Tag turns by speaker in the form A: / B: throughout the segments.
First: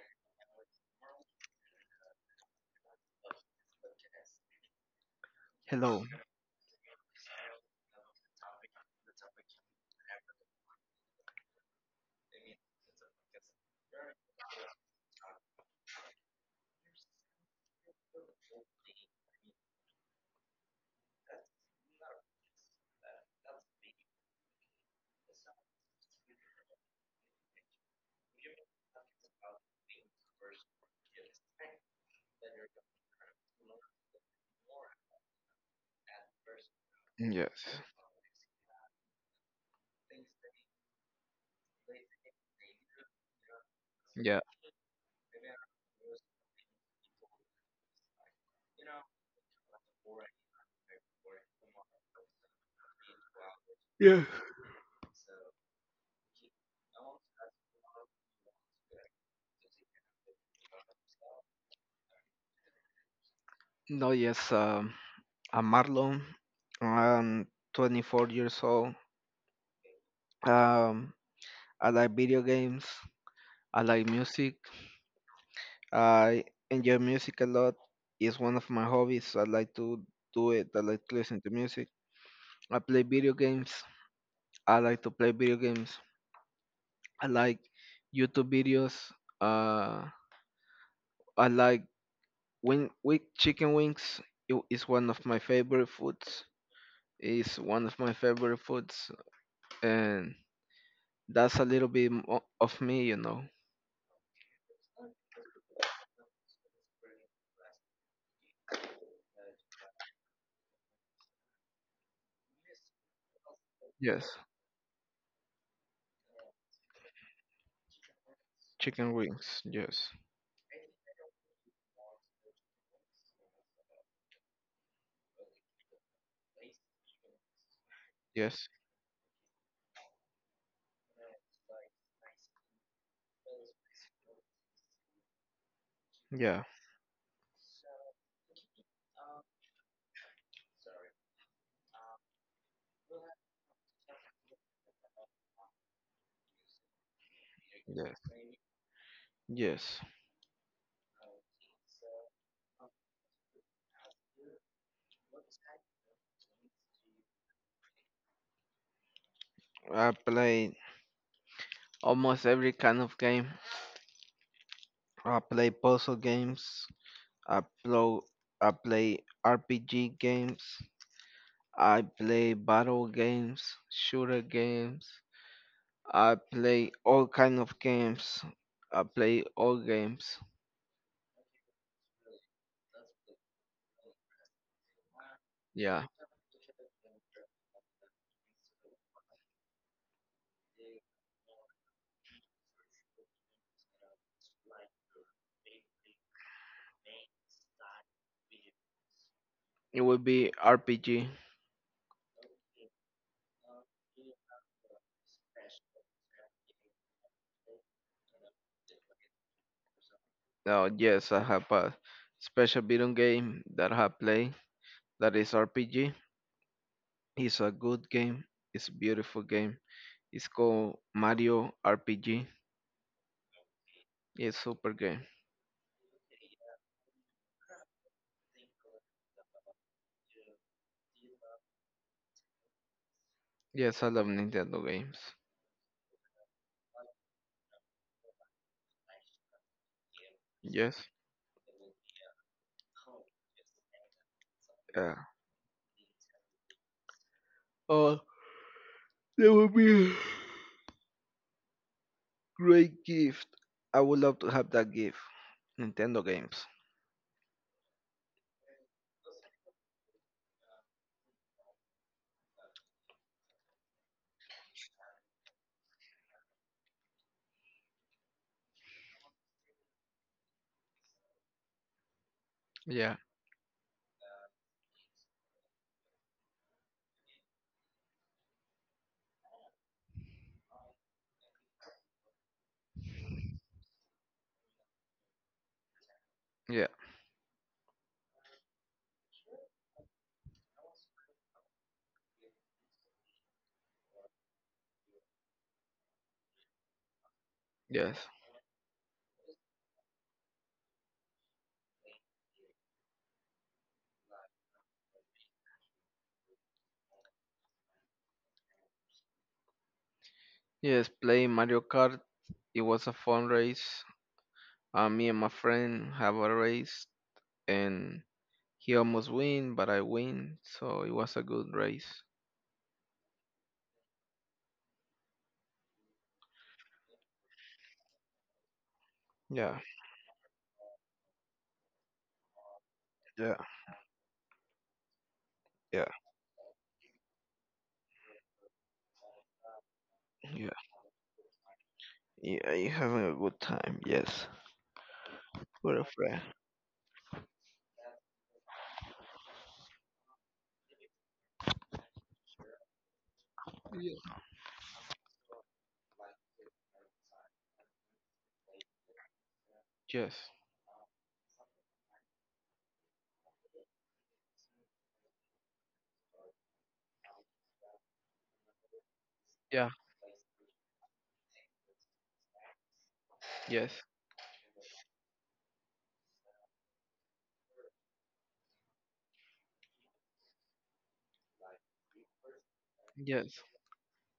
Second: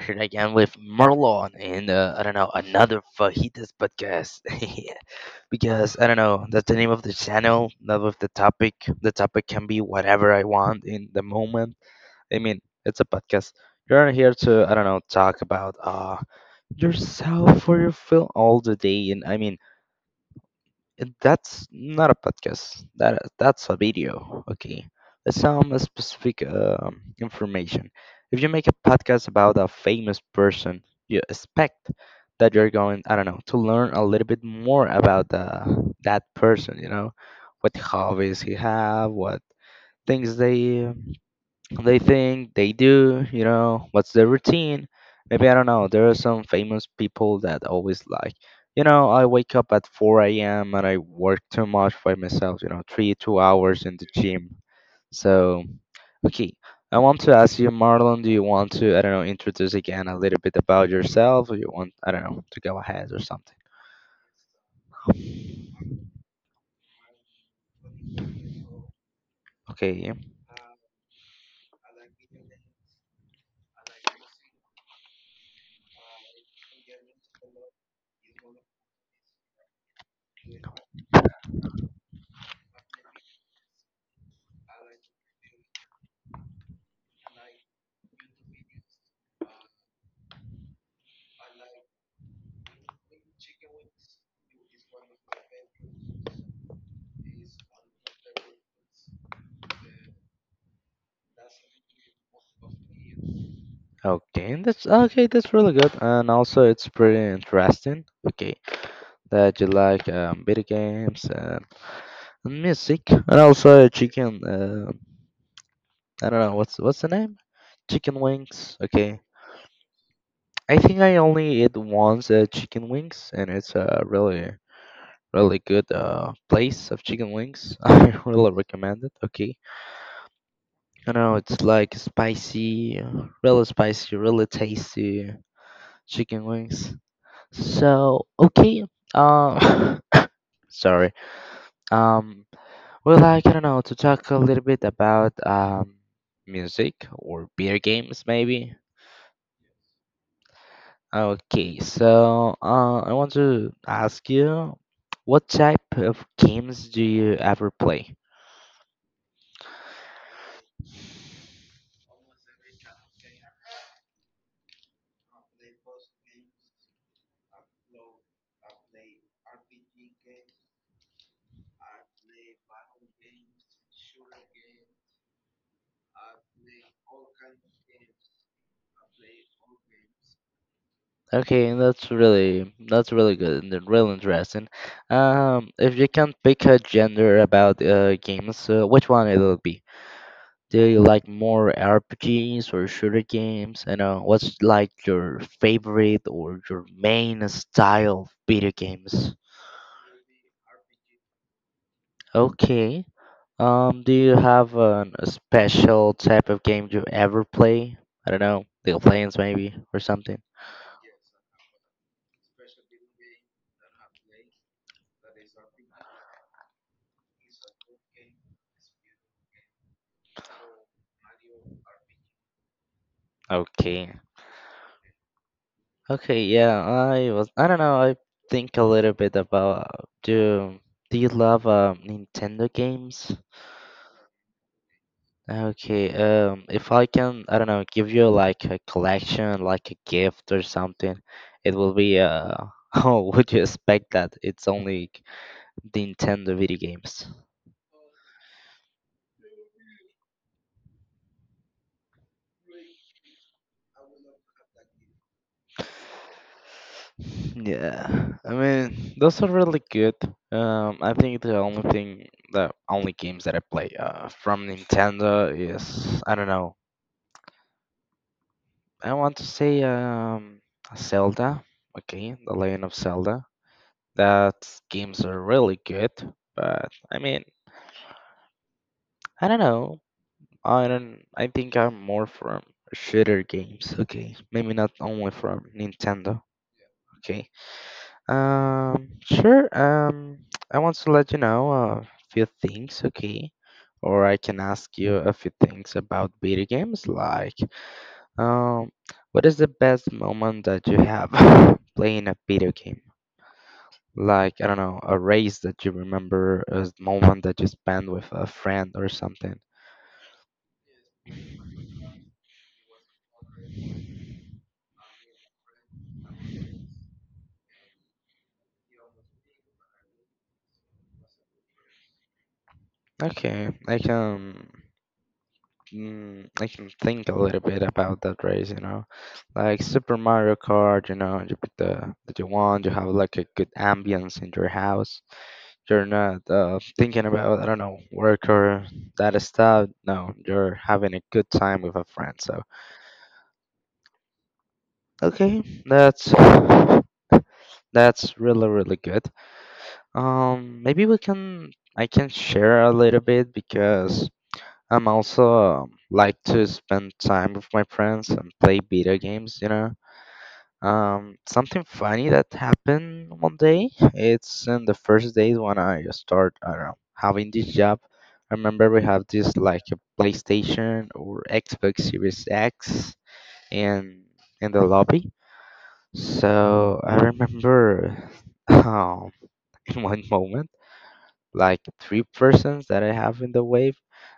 A: here again with Marlon in I don't know another fajitas podcast because
B: Hello.
A: I don't know that's the name of the channel. Not with the topic. The topic can be whatever I want in the moment. I mean, it's a podcast. You're here to, I don't know, talk about yourself or your film all the day, and I mean that's not a podcast. That's a video. Okay, it's some specific information. If you make a podcast about a famous person, you expect that you're going, I don't know, to learn a little bit more about the that person. You know,
B: Yes.
A: what hobbies he have, what things they think they do. You know, what's their
B: Yeah.
A: routine? Maybe, I don't know, there are some famous people that always, like, you know, I wake up at 4 a.m. and I work too much by myself, you know, 3, 2 hours in the
B: Yeah.
A: gym. So okay, I want to ask you, Marlon, do you want to, I don't know, introduce again a little bit about yourself, or you want, I don't know, to go ahead or something?
B: No, yes. I'm Marlon. I'm 24 years old.
A: Okay.
B: Um, I like video games. I like music. I enjoy music a lot. It's one of my hobbies. I like to do it. I like to listen to music. I play video games. I like to play video games. I like YouTube videos. Uh, I like wing chicken wings. It is one of my favorite foods. It's one of my favorite foods, and that's a little bit of me.
A: Okay, that's okay, that's really good, and also it's pretty interesting. Okay, that you like video games, music, and also
B: Yes,
A: chicken. I don't know what's the name. Chicken wings.
B: chicken
A: Okay,
B: wings. Yes,
A: I think I only ate once, chicken wings, and it's a really really good place of chicken wings. I really
B: yes,
A: recommend it. Okay, I know it's like spicy, really spicy, really tasty chicken
B: yeah,
A: wings. So okay, uh, sorry. Um, Well, I don't know, to talk a little bit about music or beer
B: yes,
A: games, maybe.
B: yes.
A: Okay, so I want to ask you, what type of games do you ever play?
B: I play almost every kind of game. I play puzzle games. I play I play RPG games. I play battle games, shooter games. I play all kind of games. I play all games.
A: Okay, that's really good and really interesting. If
B: Yeah.
A: you can pick a gender about games, which one it'll be? Do you like more RPGs or shooter games? And what's, like, your favorite or your main style of video games?
B: It would be RPG.
A: Okay. Do you have a special type of game you ever play? I don't know, League of Legends maybe or something.
B: Oh yes, I have a special video game that I have played that is RPG. It's a good game. It's a beautiful game. It's called Mario RPG.
A: Okay.
B: It's super game.
A: Okay, yeah, I was, I don't know, I think a little bit about do do you love Nintendo games?
B: Yes, I love Nintendo games.
A: Okay, if I can, I don't know, give you like a collection, like a gift or
B: Yes.
A: something, it will be oh, would you expect that? It's only
B: Yeah.
A: Nintendo video games.
B: Oh, that would be a great gift. I would love to have that gift. Nintendo games.
A: Yeah, I mean, those are really good. I think the only thing, the only games that I play from Nintendo is, I don't know, I want to say Zelda. Okay, The Legend of
B: Yeah.
A: Zelda. That games are really good, but I mean. I don't know. I don't. I think I'm more from shooter games. Okay, maybe not only from Nintendo.
B: Yeah.
A: Okay. Sure. I want to let you know a few things. Okay. Or I can ask you a few things about video games, like,
B: Yes.
A: um, what is the best moment that you have playing a video game? Like, I don't know, a race that you remember, a moment that you spent with a friend or something.
B: Yes. Playing Mario Kart. It was a fun race. Me and my friend have a race, and he almost win, but I win. So it was a good race.
A: Okay, I can. I can think a little bit about that race, you know,
B: Yeah,
A: like Super Mario Kart. You know, you put the that you want, you have like a
B: yeah,
A: good ambience in your house. You're
B: yeah,
A: not thinking about, I don't know, work or that stuff. No,
B: yeah.
A: you're having a good time with a friend. So
B: Yeah, you having a good time? Yes.
A: okay,
B: With a friend.
A: that's really really good. Maybe we can I can share a little bit because
B: Yeah.
A: I'm also, like to spend time with my friends and play video games, you know.
B: Yes.
A: Something funny that happened one day, it's in the first days when I start, I don't know, having this job. I remember we have this like
B: Yeah.
A: a PlayStation or Xbox Series X
B: Yes.
A: in the lobby. So I remember um, in one moment, like, three persons that I have in
B: Yes.
A: the wave,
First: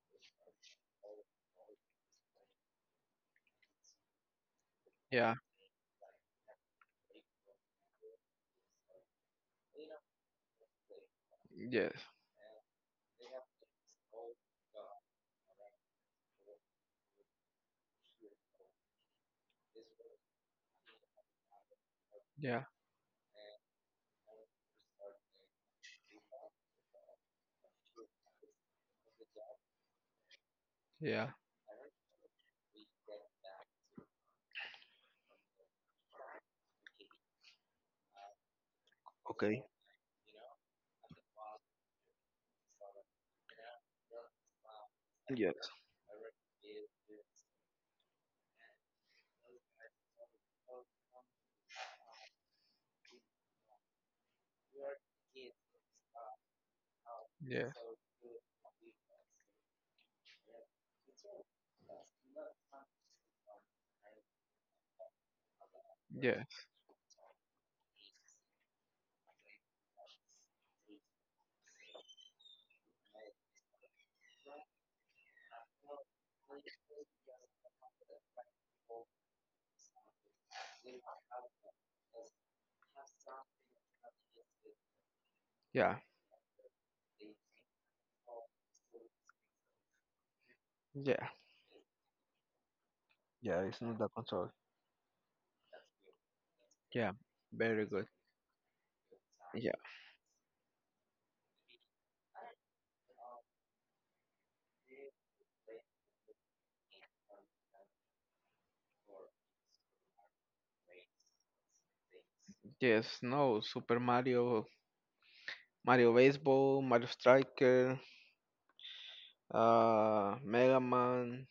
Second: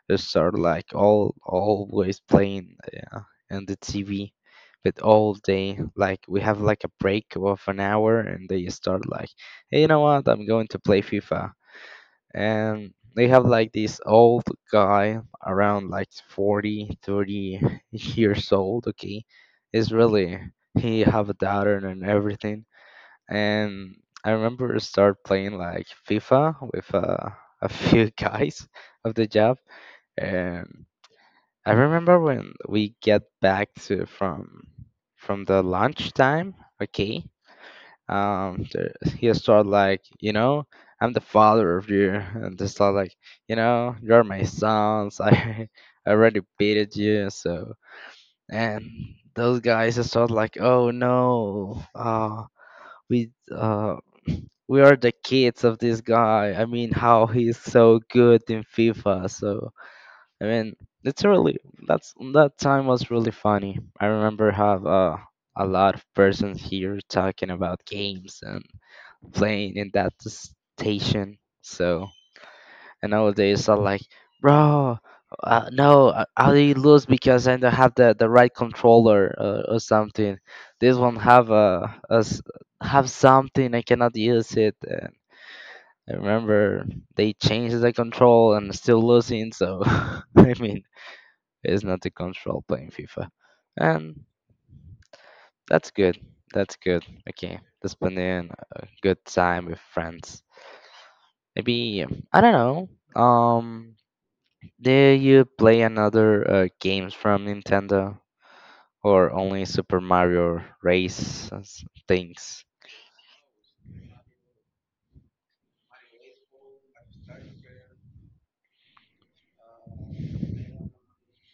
A: they start like all always playing uh, on the TV, but all
B: Yeah.
A: day. Like we have like a break of an hour, and they start like, hey, you know what? I'm going to play FIFA,
B: Yes.
A: and they have like this old guy around, like, 40, 30 years old. Okay, it's really, he have a daughter and
B: Yeah.
A: everything, and I remember start playing like FIFA with a few guys of the job, and
B: Yeah.
A: I remember when we get back to from the lunch time. Okay, um, the, he
B: Okay.
A: start like, you know, I'm the father of you, and they start like, you know, you're my sons.
B: Yes.
A: I already beated you, so. And those guys start like, oh no, we uh we are the kids of this guy. I mean, how he's
B: Yes.
A: so good in FIFA. So I mean, it's really, that time was really funny. I remember have a lot of persons
B: Yes.
A: here talking about games and playing in that station. So and nowadays I'm like, bro. No, I lose because I don't have the right controller or something. This one have have something I cannot use it.
B: Yeah.
A: I remember they changed the control and still losing, so I mean,
B: Yeah.
A: it's not the control playing FIFA.
B: Yeah. It's not that
A: And
B: control.
A: that's good. That's good.
B: Yeah.
A: Okay,
B: Very
A: just
B: good.
A: spending a good time
B: Yeah.
A: with friends. Maybe, I don't know. Do you play another games from Nintendo or only Super Mario Race and things?
B: Yes. No. Super Mario Baseball, Mario Striker, Mega Man,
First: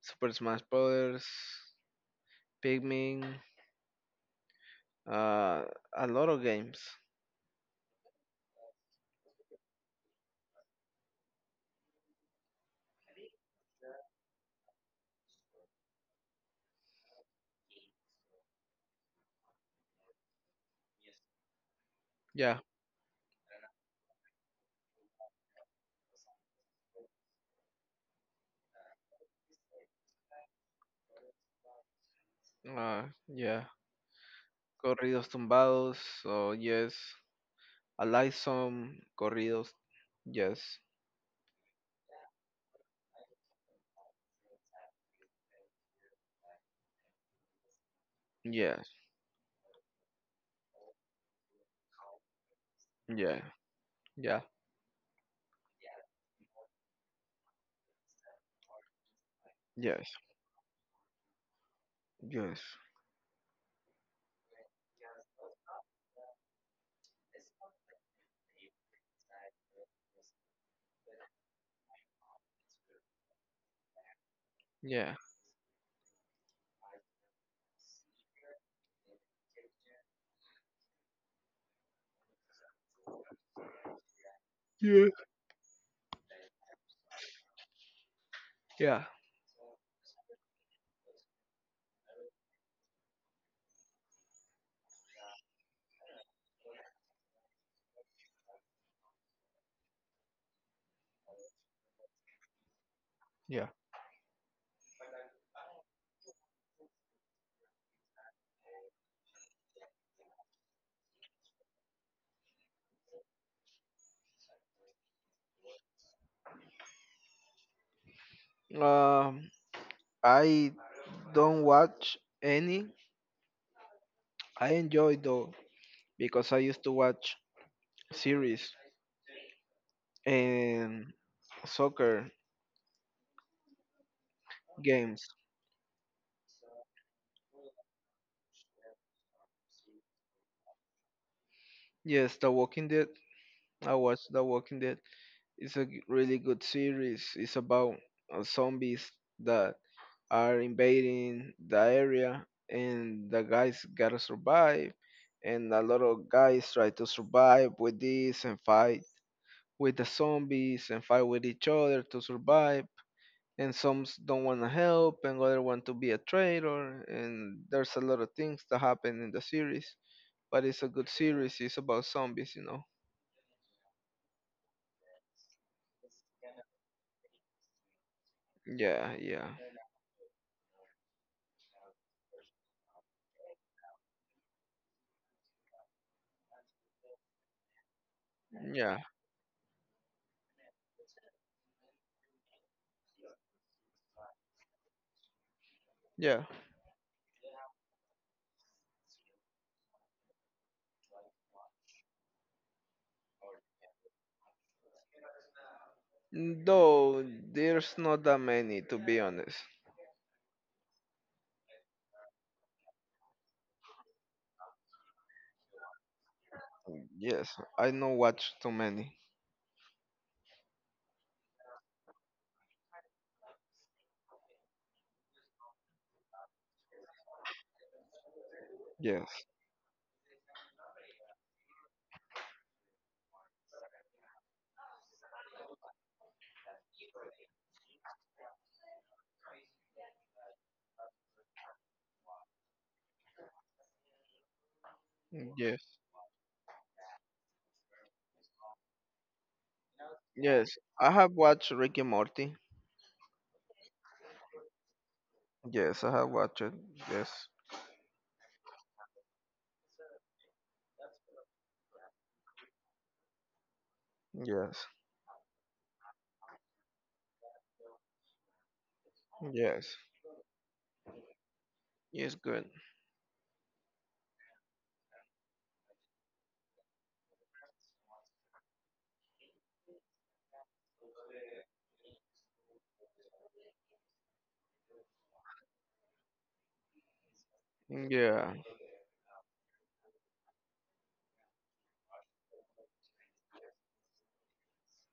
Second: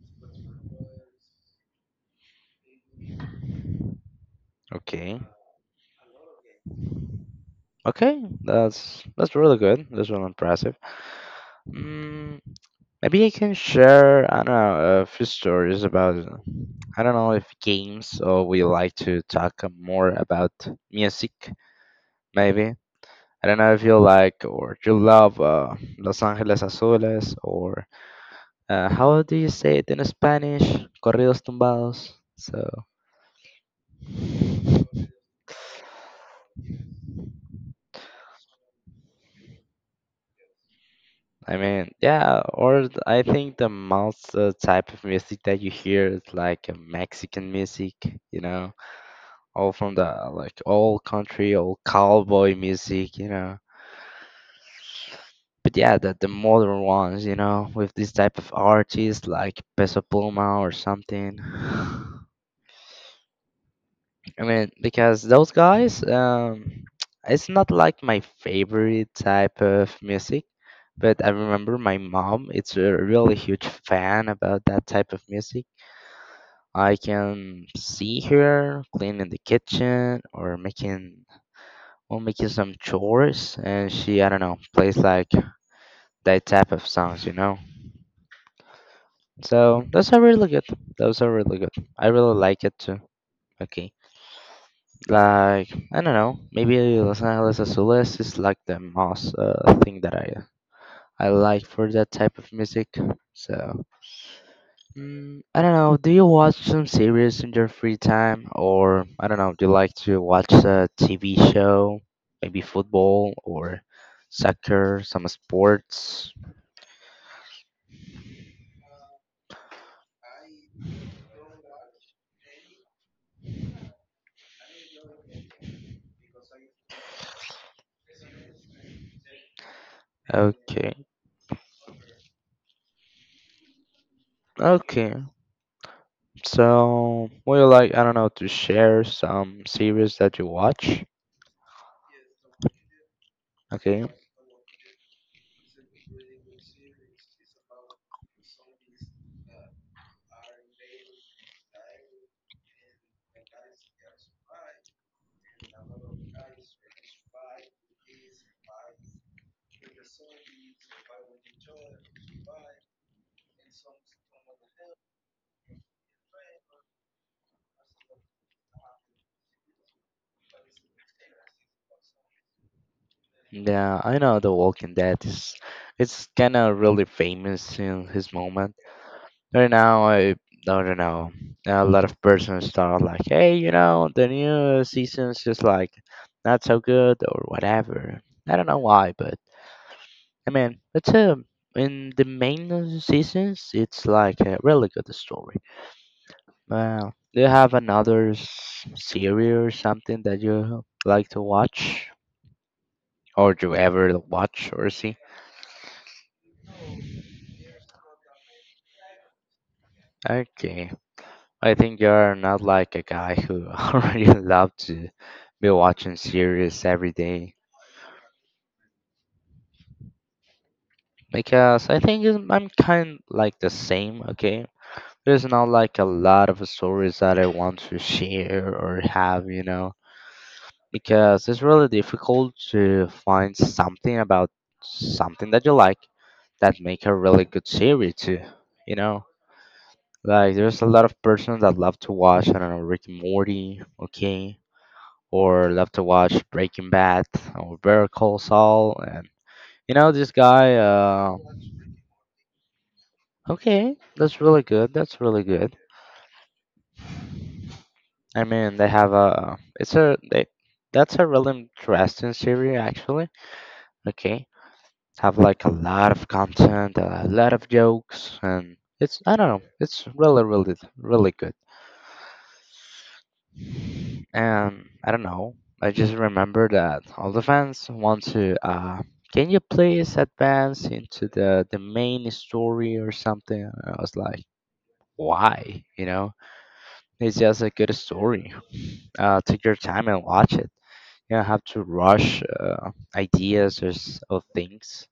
B: Super Smash Brothers, Pikmin,
A: Okay.
B: uh, a lot of games.
A: Okay, that's really good. That's really impressive. Mm, Maybe I can share, I don't know, a few stories about, I don't know if games, or we like to talk more about music,
B: Yeah,
A: maybe. I don't know if you like or you love Los Angeles Azules, or how do you say it in Spanish? Corridos tumbados. So,
B: uh, yeah. Corridos tumbados, so yes. I like some corridos. Yes,
A: I mean, yeah, I think the most type of music that you hear is like Mexican music, you know?
B: yes,
A: All from, the like, all country, all cowboy music, you
B: yeah,
A: know.
B: yeah,
A: But yeah, the modern ones, you know, with this type of artists like Peso
B: yes,
A: Pluma or something.
B: yes,
A: I mean, because those guys, it's not like my favorite type of music, but I remember my mom, it's a really huge fan about that
B: yeah,
A: type of music. I can see her cleaning the kitchen or making we're making some chores, and she, I don't know, plays
B: yeah,
A: like that type of songs, you know?
B: yeah,
A: So those are really good. Those are really good. I really like it too. Okay. Like, I don't know, maybe Los Angeles Azules is like the most thing that I like for that type of music.
B: yeah.
A: So, I don't know, do you watch some series in your free time? Or, I don't know, do you like to watch a TV show? Maybe football or soccer, some sports?
B: Um, I don't watch any. I enjoy though because I used to watch series
A: Okay,
B: and soccer
A: okay.
B: games.
A: So, would you like, I don't know, to share some series that you watch?
B: Yes, The Walking Dead. I
A: Okay.
B: watched The Walking Dead. It's a really good series. It's about zombies that are invading the area, and the guys gotta survive. And a lot of guys try to survive with this and fight with the zombies and fight with each other to survive. And some don't want to help and other want to be a traitor and there's a lot of things that happen in the series, but it's a good series. It's about zombies.
A: Yeah, I know The Walking Dead is it's kind of really famous in his moment.
B: Yeah, yeah,
A: Right now, I don't know. A lot of persons start like, hey, you know, the new season's just like not so good or whatever. I don't know
B: yeah,
A: why, but I mean, it's a in the main seasons, it's like a really good story.
B: yeah,
A: Wow. Do you have another series or something that you like to watch? Or do you ever watch or see?
B: though there's not that many to be honest.
A: Okay. I think you're not like a guy who already love to be watching series every
B: Yes,
A: day.
B: I don't watch too many.
A: Because I think I'm kind like the same, okay? There's not like a lot of stories that I want to share or
B: Yes,
A: have, you know? Because it's really difficult to find something about something that you like that make a really good series too. You know, like there's a lot of persons that love to watch, I don't know, Rick and Morty, okay, or love
B: yes,
A: to watch Breaking Bad or Better Call Saul, and you know this
B: yes,
A: guy.
B: I have
A: Uh,
B: watched Rick and Morty.
A: okay, that's really good. That's really good.
B: Yes, I have watched it. Yes,
A: I mean, they have a it's a they that's a really interesting series actually. Okay,
B: yes,
A: have like a lot of content, a lot of jokes, and it's I don't know,
B: yes,
A: it's really really really good.
B: it's good.
A: And I don't know, I just remember that all the fans want to. Can you please advance into the main story or something? And I was like, why? You know, it's just a good
B: Yeah,
A: story. Take your time and watch it. You don't have to rush ideas, or things.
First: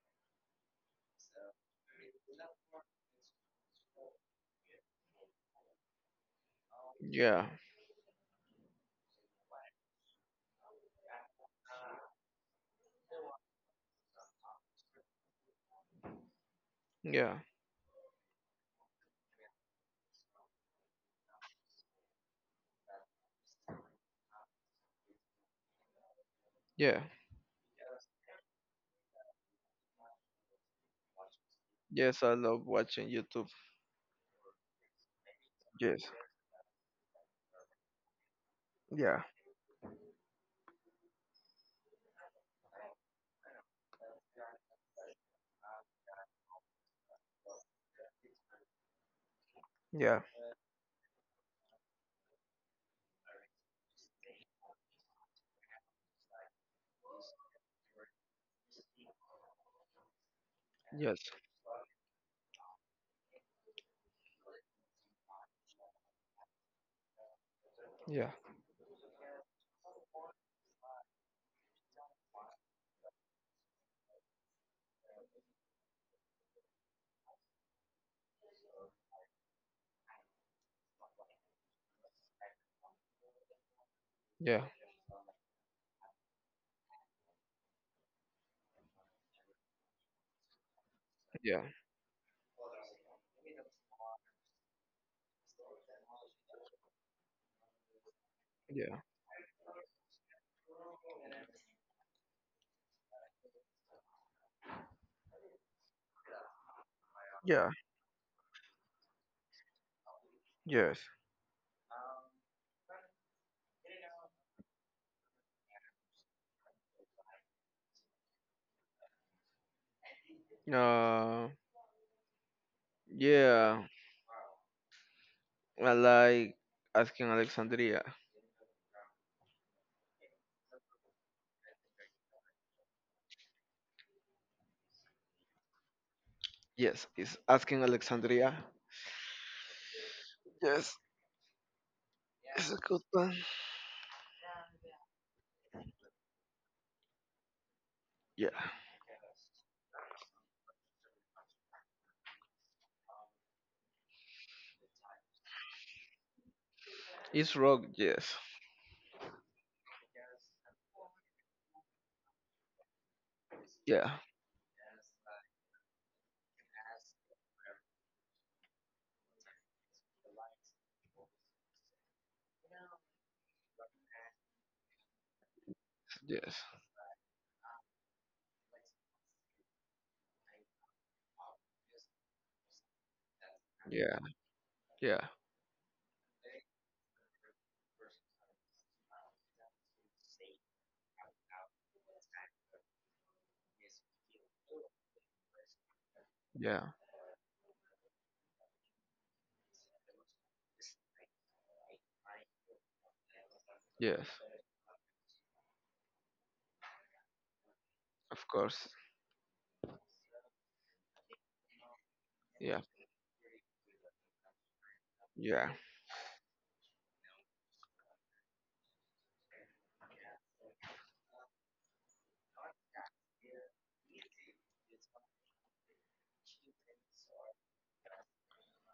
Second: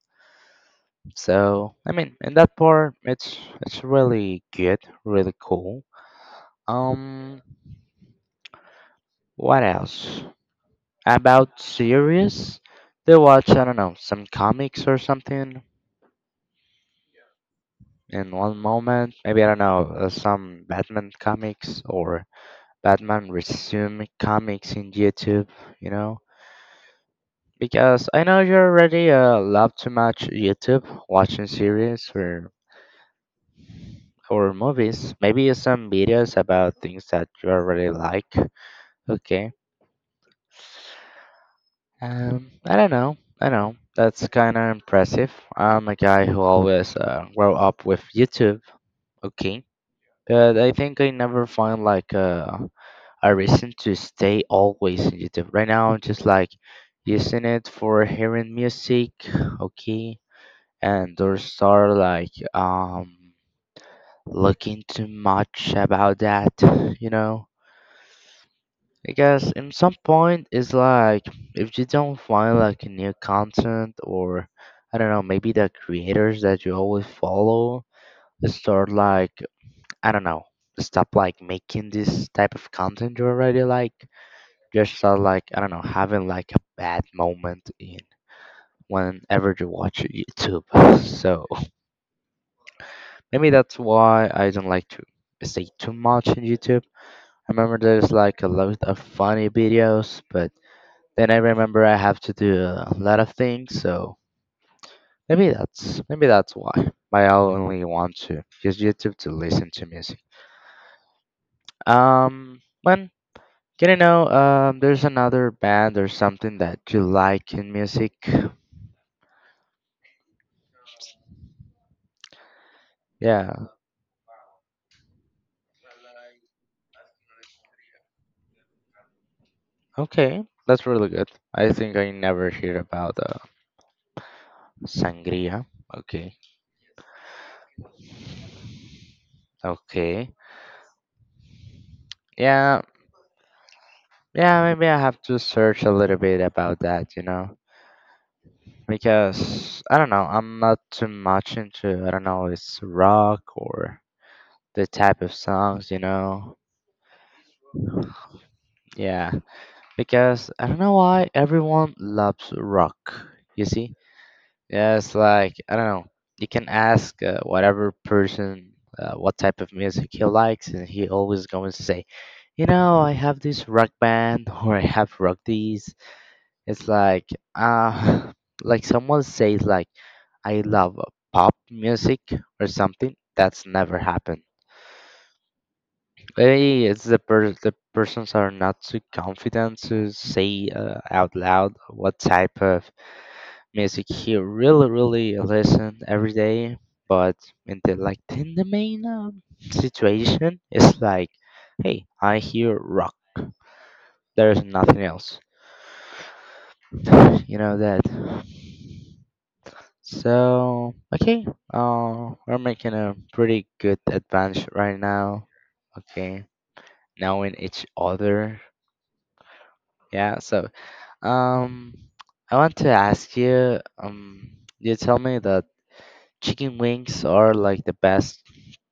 A: So I mean, in that part, it's really good, really cool. Um,
B: yeah,
A: what else about series? They watch, I don't know, some comics or something
B: yeah.
A: in one moment. Maybe I don't know, some Batman comics or Batman resume comics in YouTube. You know
B: Yeah.
A: because I know you already love too much YouTube, watching series
B: Yes, I
A: or
B: love watching YouTube.
A: movies. Maybe some
B: Yes.
A: videos about things that you already like.
B: Yeah.
A: Okay. I don't know. I know. That's kind of impressive. I'm a guy who always grow up with YouTube. Okay.
B: Yeah.
A: But I think I never find like a reason to stay always in YouTube. Right now, I'm just like using it for hearing music. Okay. And
B: Yes.
A: don't start like looking too much about that. You know.
B: Yeah.
A: Because in some point it's like, if you don't find like new content or I don't know, maybe the creators that you always follow start like, I don't know, stop like making this type of content you already like.
B: Yeah.
A: Just start like, I don't know, having like a bad moment in whenever you watch YouTube. So
B: Yeah.
A: maybe that's why I don't like to stay too much in YouTube. I remember there's like a lot
B: Yeah.
A: of funny videos, but then I remember I have to do a lot of things, so maybe that's why. But I
B: Yeah.
A: only want to use YouTube to listen to music.
B: Yes.
A: When can you know there's another band or something that you like in music?
B: Uh,
A: Yeah,
B: yeah. I like Asking Alexandria.
A: okay, that's really good. I think I never hear about Sangria. Okay,
B: Yes, it's Asking Alexandria.
A: okay,
B: Yes. It's a
A: yeah,
B: good one.
A: yeah. Maybe I have to search a little bit about that. You know.
B: Yeah.
A: Because I don't know, I'm not too much into, I don't know, it's rock or the type of songs, you know.
B: It's rock. Yes.
A: Yeah, because I don't know why everyone loves rock. You see,
B: Yeah.
A: yeah, it's like I don't know. You can ask whatever person what type of music he likes, and he always going to say, you know, I have this rock band or I have rock this.
B: Yes.
A: It's like uh like someone says like, I love pop music or something. That's never
B: Yeah.
A: happened.
B: Yeah.
A: Maybe it's the persons are not too confident to say out loud what type of music he really really listen every day.
B: Yeah.
A: But in the, like in the main situation, it's like, hey, I hear rock.
B: Yes.
A: There's nothing else. You know that.
B: Of course.
A: So okay, we're
B: Yeah.
A: making a pretty good advance right now.
B: Yeah.
A: Okay, knowing each other. Yeah. So um, I want to ask you. You tell me that chicken wings are like the best.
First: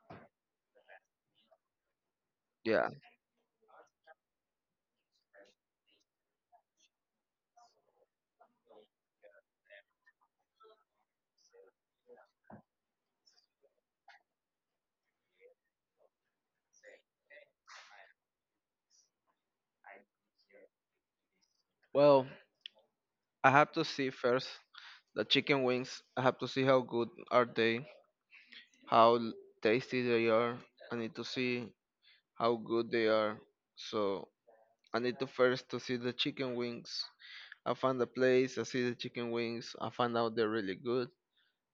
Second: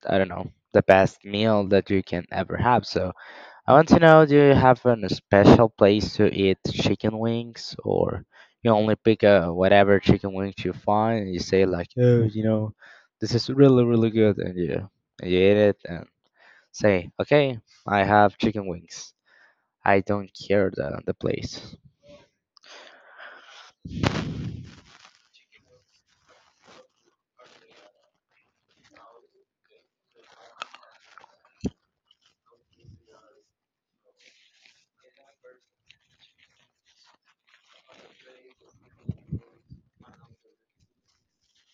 A: I don't know, the best meal that you can ever have.
B: Yeah.
A: So I want to know, do you have a special place to eat chicken wings, or you only pick a whatever chicken wings you find, and you say like, oh, you know, this is really really good, and you eat it and say, okay, I have chicken wings. I don't care the place.
B: Well, I have to see first. The chicken wings, I have to see how good are they, how tasty they are. I need to see how good they are. So I need to first to see the chicken wings. I find the place, I see the chicken wings, I find out they're really good.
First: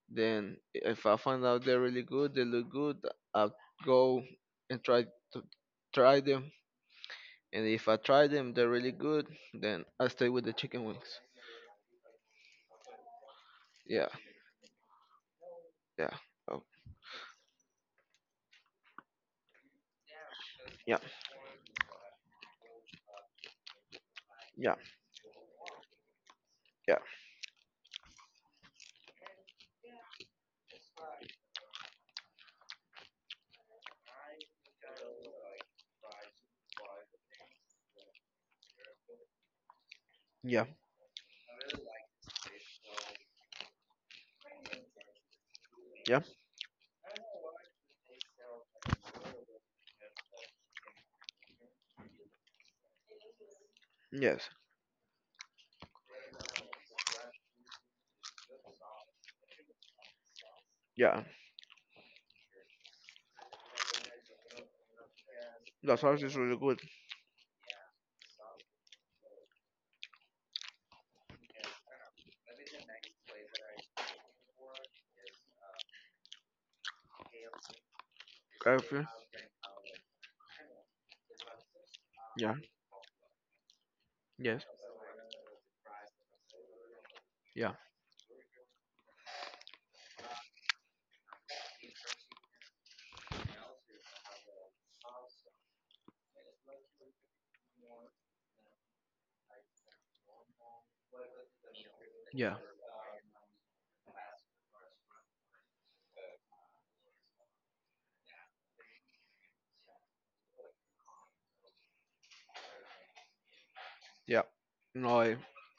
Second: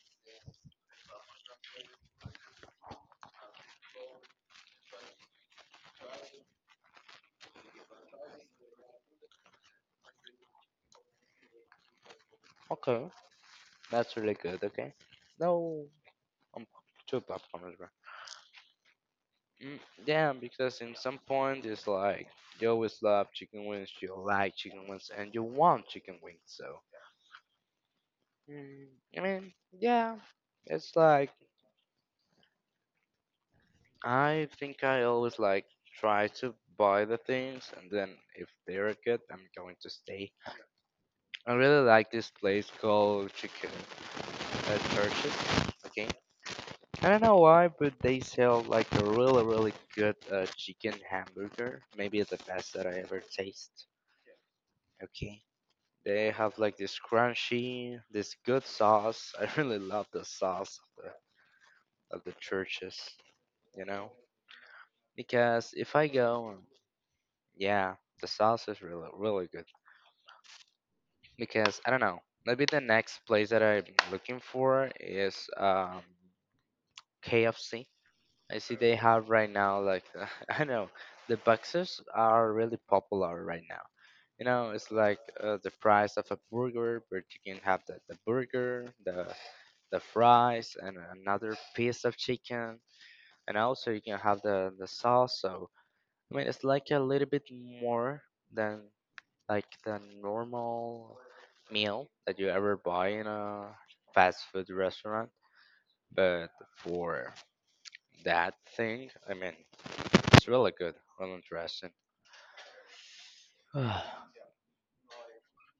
B: Then if I find out they're really good, they look good, I'll go and to try them. And if I try them, they're really good, then I stay with the chicken wings.
A: Okay,
B: Yeah,
A: that's really good. Okay, no,
B: yeah. Oh,
A: I'm two popcorn. Mm, yeah, because in
B: yeah,
A: some point it's like, you always love chicken wings, you like
B: yeah,
A: chicken wings, and you want chicken wings. So
B: yeah,
A: mm, I mean, yeah, it's like, I think I always like try to buy the things, and then if they're good, I'm going to stay.
B: yeah,
A: I really like this place called Chicken Churches. Okay,
B: yeah,
A: I don't know why, but they sell like a really, really good chicken hamburger. Maybe it's the best that I ever taste.
B: yes,
A: Okay. They have like this crunchy, this good sauce. I really love the sauce
B: yeah.
A: of the churches, you know. Because if
B: The
A: I
B: sauce is
A: go,
B: really good.
A: yeah, the sauce is really, really good. Because I don't know, maybe the next place that I'm looking for is KFC. I see
B: I
A: they
B: feel.
A: have right now, like, I know, the boxes are
B: Yeah.
A: really popular right now. You
B: Yes.
A: know, it's like the price of a burger, but you can
B: Yeah.
A: have the burger, the fries, and another piece of chicken, and also you can have the sauce. So I mean, it's like a little bit more than like the normal meal that you
B: Yeah.
A: ever buy in a fast food restaurant. But for that thing, I mean, it's really good, really interesting.
B: Yeah. No, I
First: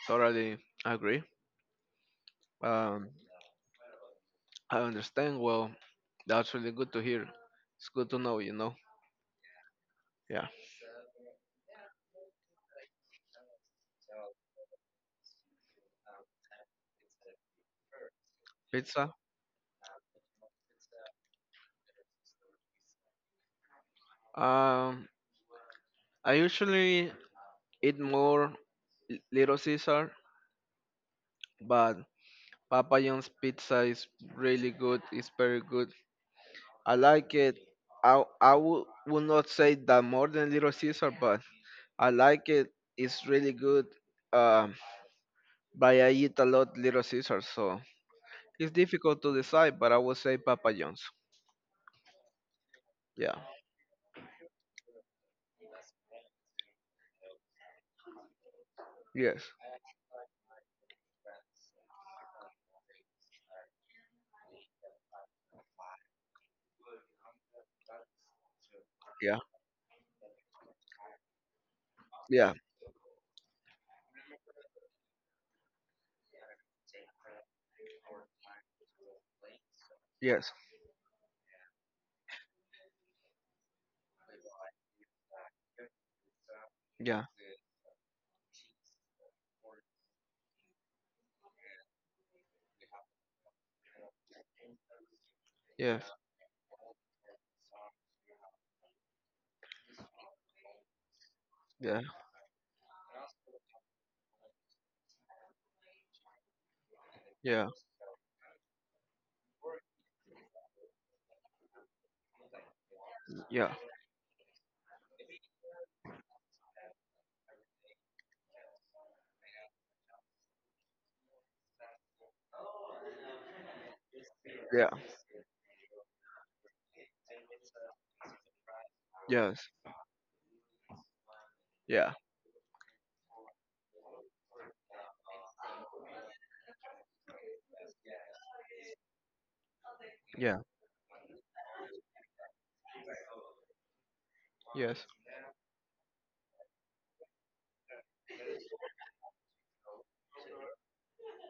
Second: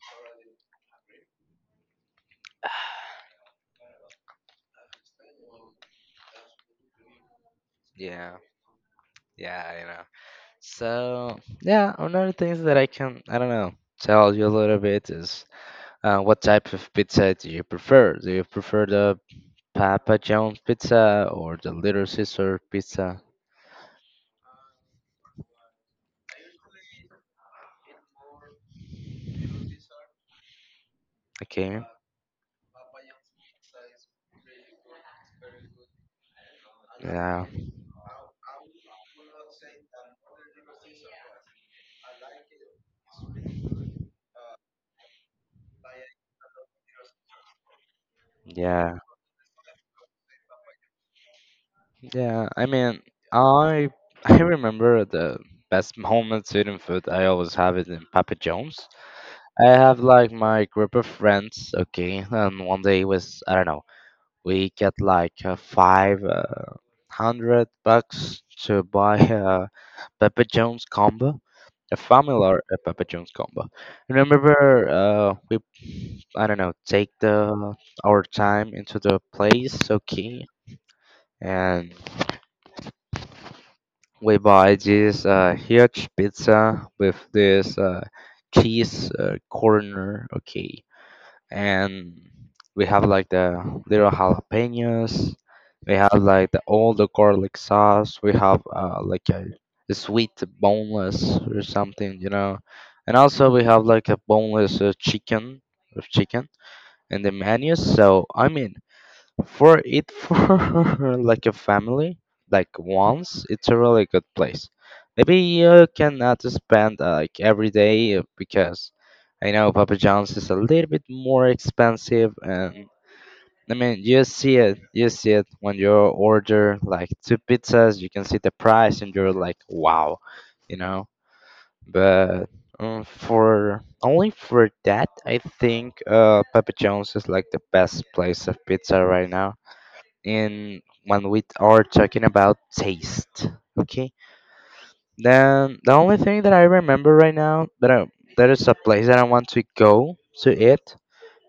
B: totally agree. Um, I understand. Well, that's really good to hear. It's good to
A: Yeah,
B: know. You know.
A: yeah, you know.
B: Yeah.
A: So yeah, another things that I can, I don't know, tell you a little bit is what type of pizza do you prefer? Do you prefer
B: Pizza.
A: the Papa John's pizza or the Little Caesar pizza?
B: Um, I usually eat more Little Caesar,
A: Okay.
B: but Papa John's pizza is really good. It's very good. I like
A: Yeah,
B: it. I would not say that more than Little Caesar, but I like it. It's really good. Um, but I eat a lot Little Caesar, so it's
A: yeah.
B: difficult to decide. But I would say Papa John's.
A: Yeah, I mean,
B: Yeah.
A: I I remember the best home Sweden food. I always have it in Papa John's.
B: Yes.
A: I have like my group of friends, okay, and one day was, I don't know, we get like five hundred bucks to buy
B: Yeah.
A: a Papa John's combo, a
B: Yeah.
A: familiar Papa John's combo. Remember, we I don't know, take the our time into the place, okay,
B: Yes.
A: and we buy this huge pizza with
B: Yeah.
A: this cheese corner, okay, and we have like the little jalapenos. We have
B: Yes.
A: like all the garlic sauce. We have like a sweet boneless or
B: Yeah.
A: something, you know, and also we have like a boneless chicken with chicken in the
B: Yeah.
A: menu. So I mean, for like a family, like once, it's
B: Yeah.
A: a really good place. Maybe you cannot spend like every day because I know Papa John's is a little bit more expensive, and I mean you see it,
B: Yeah.
A: when you order like two pizzas, you can see the price, and you're like,
B: Yes.
A: wow, you know.
B: Yeah.
A: But for only for that, I think Papa John's is like the best place of pizza right now,
B: Yeah.
A: and when we are talking about taste, okay,
B: Yes.
A: then the only thing that I remember right now that there is a place that I want to go to eat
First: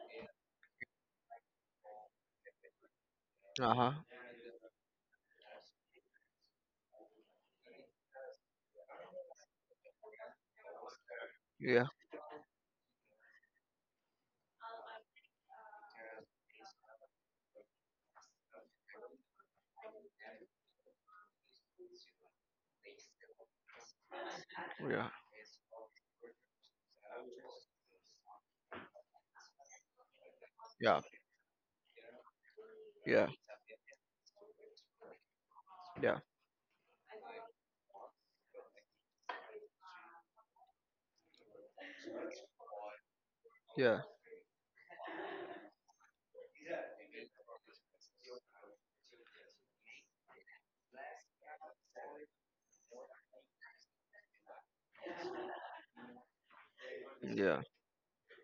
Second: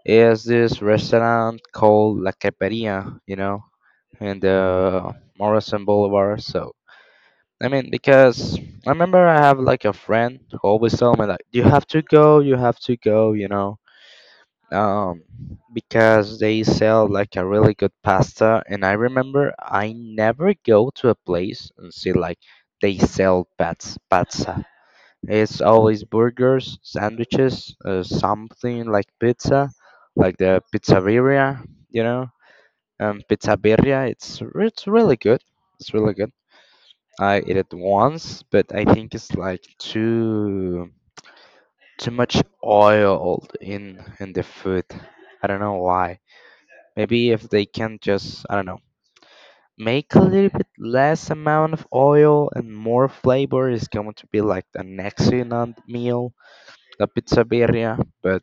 A: is this restaurant called la Creperia, you know,
B: Uh huh.
A: in the Morrison Boulevard. So I mean, because I remember I have like a friend who always told me like, you
B: Yeah.
A: have to go, you know. um, because they sell like a really good pasta. And I remember I never go to a place and see like they sell pats pizza.
B: Yeah.
A: It's always burgers, sandwiches, something like pizza, like the
B: Yeah.
A: pizzeria, you know,
B: Yeah.
A: pizzeria. It's really good. It's really
B: Yeah.
A: good. I ate it once, but I think it's like too much oil in
B: Yeah,
A: the food. I don't know why. Maybe if they can just, I don't know, make a little bit less amount of oil and more flavor, is going to be like an excellent meal, la
B: yeah,
A: pizzeria. But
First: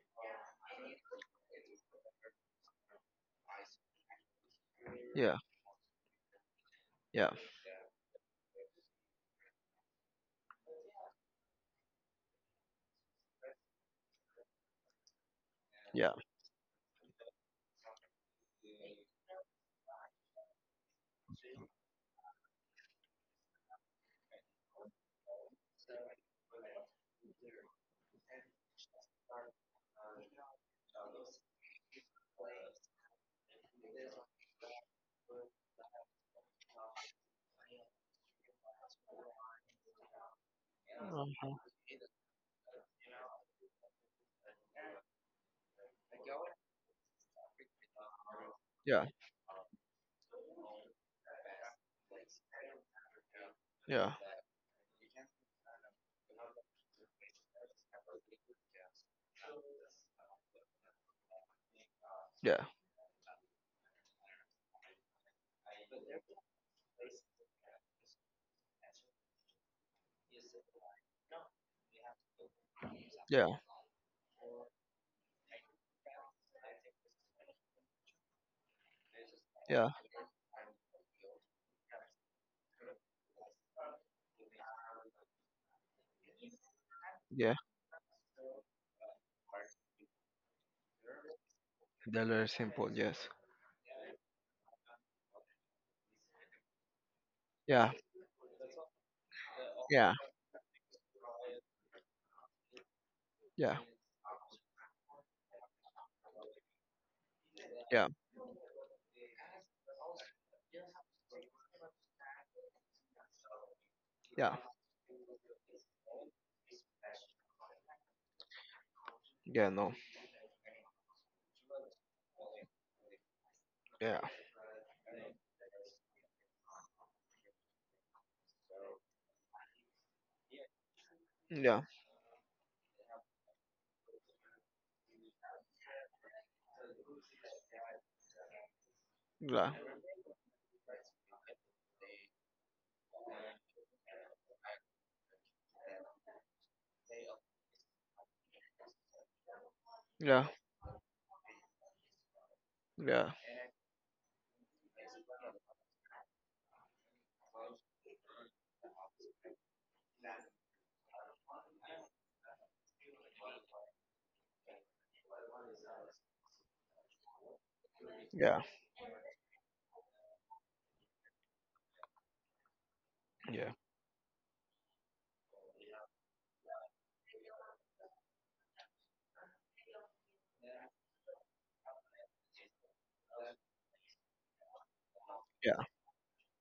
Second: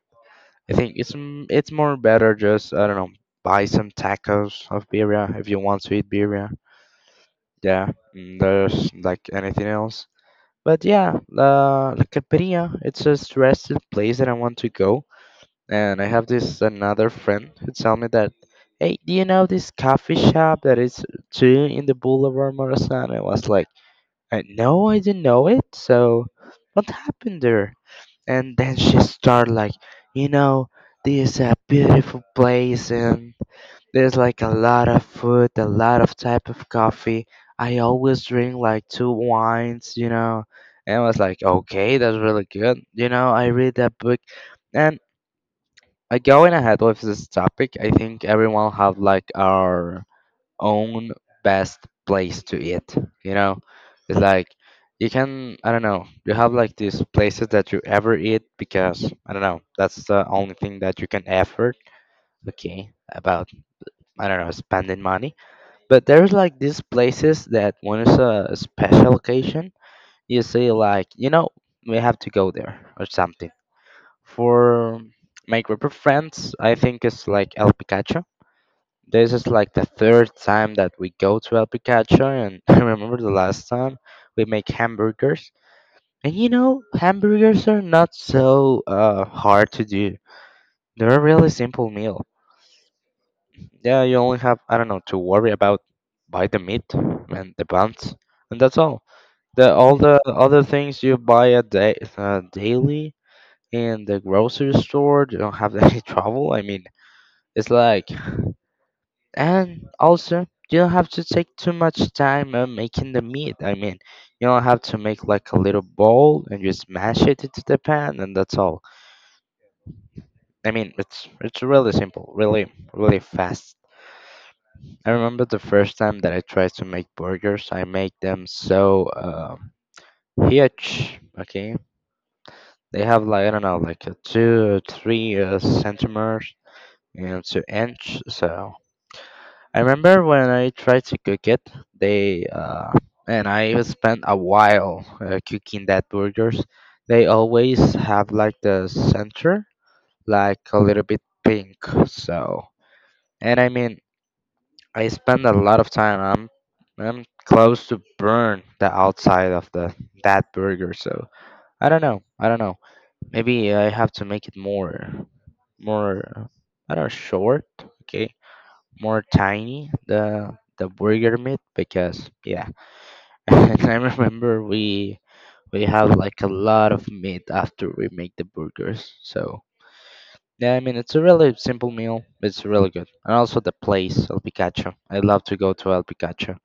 A: I think it's more better just, I don't know, buy some tacos of birria
B: yeah,
A: if you want to eat birria.
B: yeah,
A: Yeah, mm, there's like anything else. But yeah, la Capiria, it's a suggested place that I want to go. And I
B: yeah,
A: have this another friend who tell me that, hey, do you know this coffee shop that is two in the Boulevard Morazan? I was like, I no, I didn't know it. So, what happened there? And then she started like, you know, this is a beautiful place, and there's like a lot of food, a lot of type of coffee. I always drink like two wines, you know. And I was like,
B: uh-huh.
A: okay, that's really good. You know, I read that book, and going ahead with this topic, I think everyone have
B: Yeah,
A: like our own best place to eat. You know,
B: yeah,
A: it's like you can, I don't know, you have like these places that you ever eat because I don't know, that's the only thing that you can afford.
B: yeah,
A: Okay, about I don't know spending money, but there's like these places that when it's a special occasion, you say like, you know, we have to go there or something.
B: yeah,
A: For my group of friends, I think it's like El Picacho. This is like the
B: yeah,
A: third time that we go to El Picacho, and I remember the last time we make hamburgers. And you know,
B: yeah.
A: hamburgers are not so hard to do. They're a really simple meal.
B: They're very simple. Yes.
A: Yeah, you only have, I don't know, to worry about buy the meat and the
B: Yeah,
A: buns, and that's all. The All
B: yeah,
A: the other things you buy a day, daily,
B: yeah,
A: in the grocery store, you don't have any trouble. I mean, it's like,
B: yeah,
A: and also, you don't have to take too much time making the meat. I mean, you
B: yeah,
A: don't have to make like a little bowl and just mash it into the pan, and that's all.
B: yeah. No.
A: I mean, it's really simple, really fast.
B: Yeah,
A: I remember the first time that I tried to make burgers, I make them so huge. Okay,
B: yeah,
A: they have like I don't know, like a two, three centimeters, you know, two inch. So
B: yeah,
A: I remember when I tried to cook it, they and I spent a while cooking that burgers. They always have like the center
B: yeah,
A: like a little bit pink. So,
B: yeah,
A: and I mean, I spend a lot of time. I'm close to burn the outside of the that burger. So I don't know. I don't know. Maybe I have to make it more more. I don't know, short. Okay,
B: yeah,
A: more tiny the burger meat because yeah.
B: yeah,
A: And I remember we have like a lot of meat after we make the burgers. So yeah, I mean, it's a really simple meal, it's really good. And also the place El Picacho, I love to go
B: yeah.
A: to El Picacho.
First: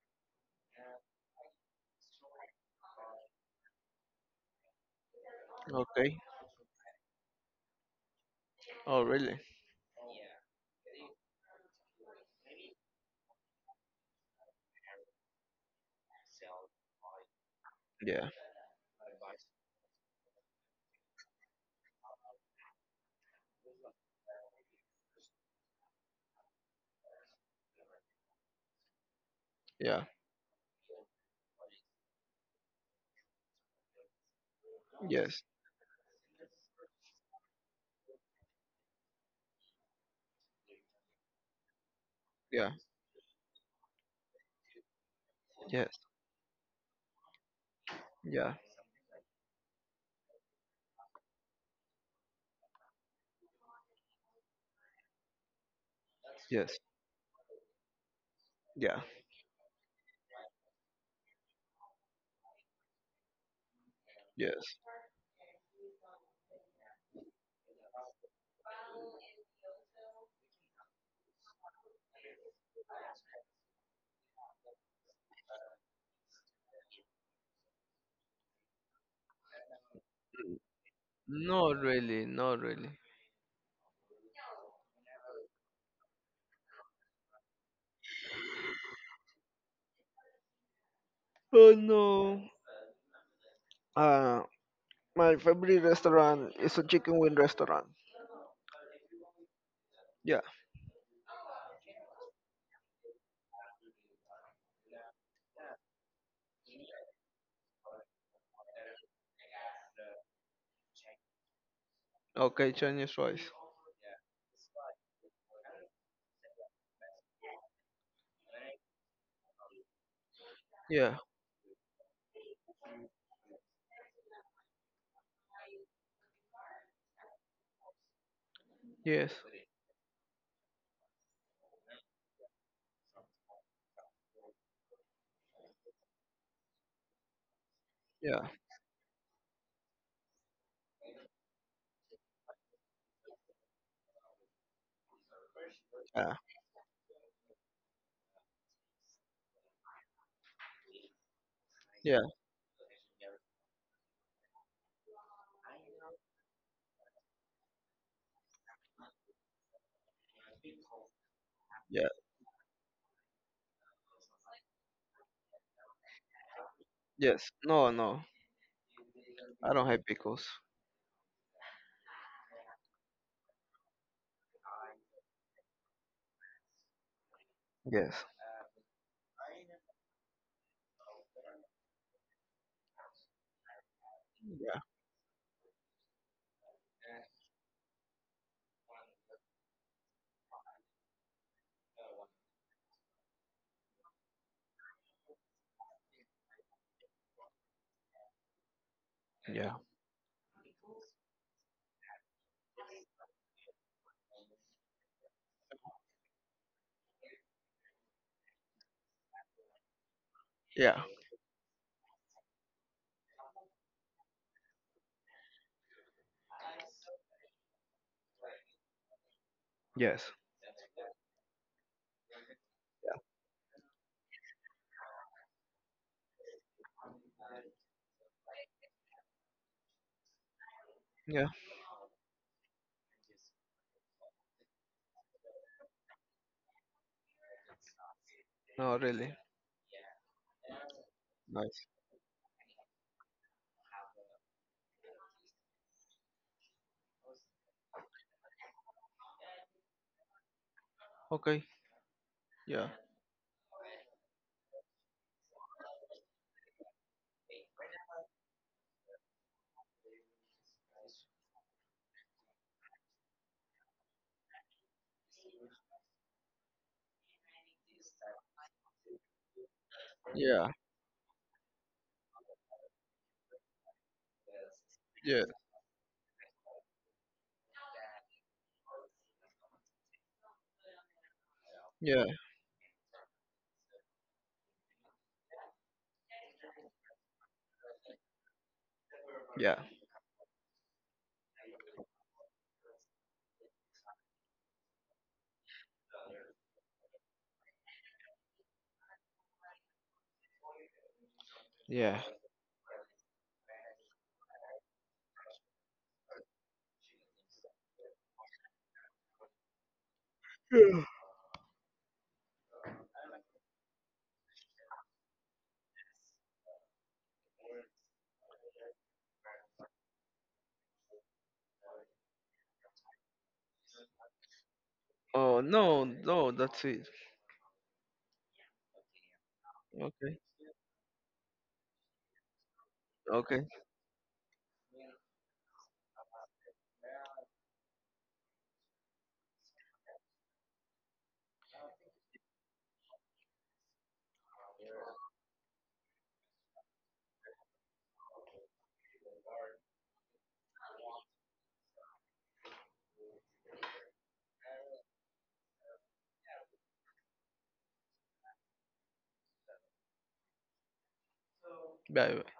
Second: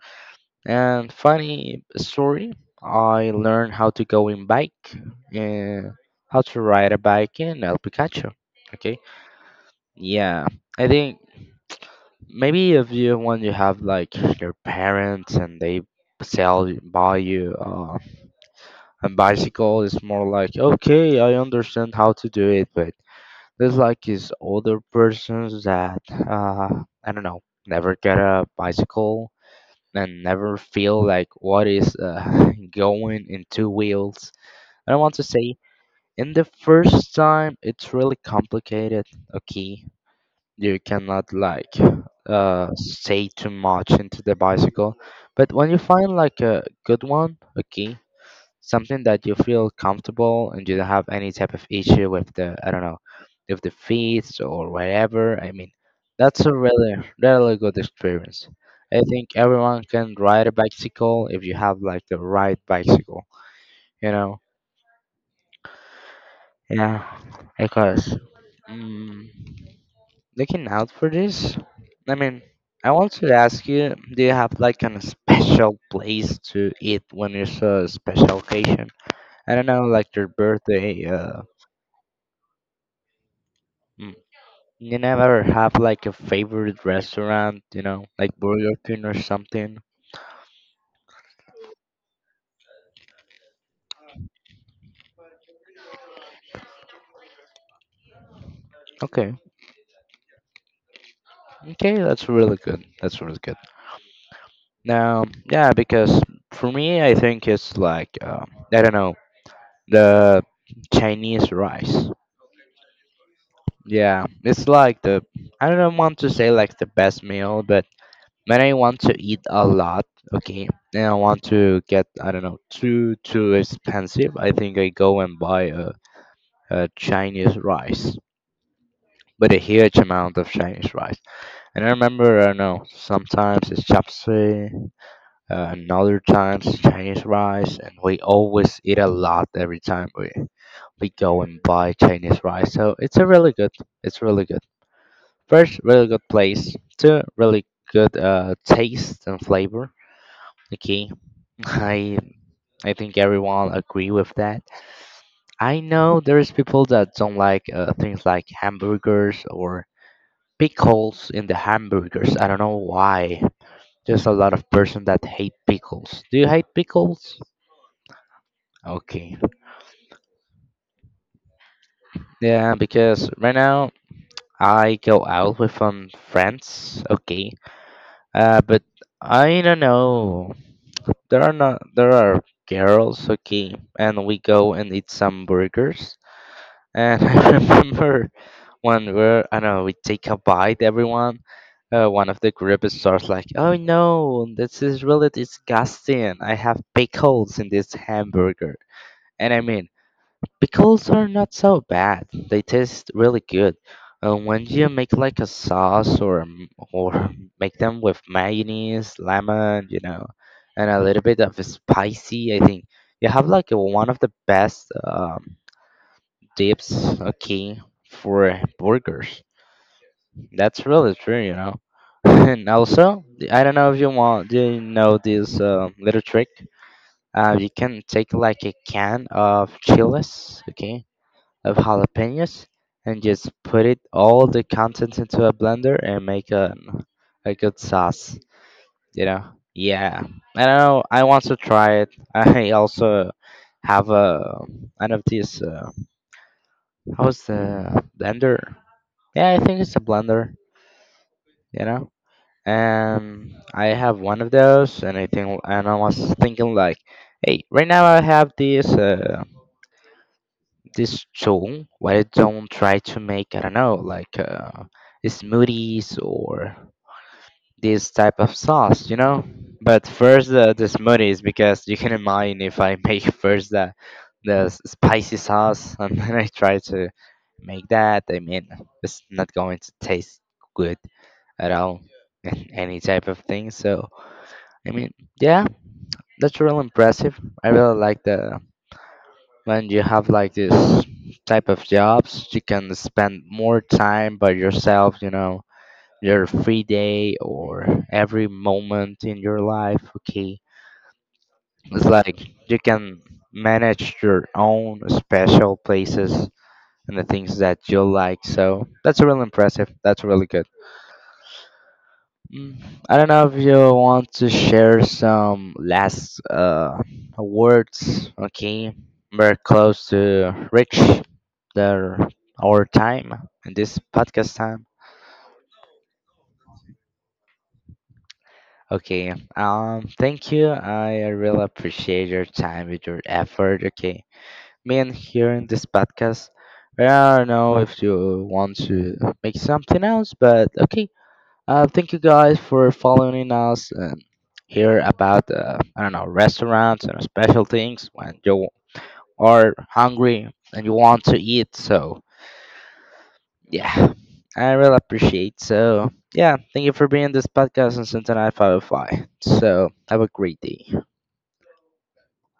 A: And funny story, I learned how to go in bike and
B: Okay.
A: how to ride a bike in El Picacho. Okay,
B: Oh, really?
A: yeah, I think maybe if you when you have like your parents and they buy you
B: Yeah,
A: a bicycle, it's more like okay, I understand how to do it, but there's like these older persons that uh, I don't know, never get a bicycle
B: yeah.
A: and never feel like what is going in two wheels. And I want to
B: Yes,
A: say, in the first time, it's really complicated. Okay, you cannot like
B: yeah,
A: say too much into the bicycle, but when you
B: yes,
A: find like a good one, okay,
B: yeah,
A: something that you feel comfortable and you don't have any type of issue with the I don't know, with the feet or whatever, I mean, that's a
B: yes,
A: really really good experience.
B: yeah,
A: I think everyone can ride a bicycle if you have like the right bicycle, you know.
B: yes.
A: Yeah, because. Course looking out for this. I mean, I want to ask you, do you have like an special place to eat when it's a special occasion? I don't know, like your birthday.
B: Not really, not really.
A: Mm, you never have like a favorite restaurant, you know, like Burger King or something.
B: Oh no. Ah. My favorite restaurant is a chicken wing restaurant.
A: Okay,
B: Yeah.
A: okay, that's really good. That's really good. Now, yeah, because for me, I think it's like I don't know, the Chinese rice.
B: Okay, Chinese rice.
A: Yeah, it's like the, I don't want to say like the best meal, but when I want to eat a lot, okay, and I
B: Yeah.
A: want to get I don't know too too expensive, I think I go and buy a Chinese rice,
B: Yes.
A: but a huge amount of Chinese rice. And I remember I don't know sometimes it's chapsuey, another times it's Chinese rice, and we
B: Yeah.
A: always eat a lot every time we go and buy Chinese rice. So it's a really good, it's really good. First, really good
B: Yeah.
A: place. Two, really good taste and flavor. Okay, I
B: Yeah.
A: I think everyone agree with that. I know there's people that don't like things like hamburgers or pickles in the
B: Yeah.
A: hamburgers. I don't know why. There's a lot of person that hate pickles. Do you hate pickles?
B: Yes. No. No.
A: Okay.
B: I don't hate pickles.
A: Yeah, because right now I go out with some friends. Okay.
B: Yes.
A: But I don't know. There are not there are girls, okay, and we go
B: Yeah.
A: and eat some burgers. And I remember one where I don't know we take a bite, everyone. One of the group starts like, "Oh no, this is really disgusting! I have pickles in this hamburger." And I
B: Yeah.
A: mean, pickles are not so bad. They taste really good. And when you make like a sauce or or make them with mayonnaise, lemon, you know, and
B: Yeah.
A: a little bit of spicy, I think you have like one of the best dips, okay, for burgers.
B: Yes.
A: That's really true, you know. And also, I don't know if you want, do you know this little trick? You can take like a can of chiles, okay,
B: Yeah.
A: of jalapenos and just put it all the contents into a blender and make a good sauce.
B: No,
A: You
B: really.
A: know? Yeah. I don't know. I want to
B: Nice.
A: try it. I also have a one of these. How's the blender? Yeah, I think it's a blender.
B: Okay.
A: You know?
B: Yeah.
A: And I have one of those, and I think, and I was thinking like, hey, right now I have this. This song where don't try to make I don't know like smoothies or this type of sauce, you know. But first
B: Yeah.
A: the smoothies because you can imagine if I make first the spicy
B: Yeah.
A: sauce and then I try to make that. I mean, it's not going to taste good at all
B: Yeah.
A: and any type of thing. So I mean, yeah, that's real impressive. I really like the
B: Yeah. Yeah.
A: when you have like this type of jobs, you can spend more time by yourself, you know, your free day or every moment in your life, okay? It's like you can manage your own special places and the things that you like. So that's really impressive. That's really good.
B: Yeah.
A: Mm, I don't know if you want to share some last words, okay? We're close to reach the our time and this podcast time.
B: Oh no, no, that's it.
A: Okay.
B: Okay.
A: Thank you. I really appreciate your time with your
B: Okay.
A: effort. Okay. Me and here in this podcast. I don't know if you want to make something else, but okay. Thank you guys for following us and hear about I don't know restaurants and special things when you are hungry and you want to eat. So yeah, I really appreciate. So yeah, thank you for being this podcast on Centennial Firefly. So have a great day.
B: Bye.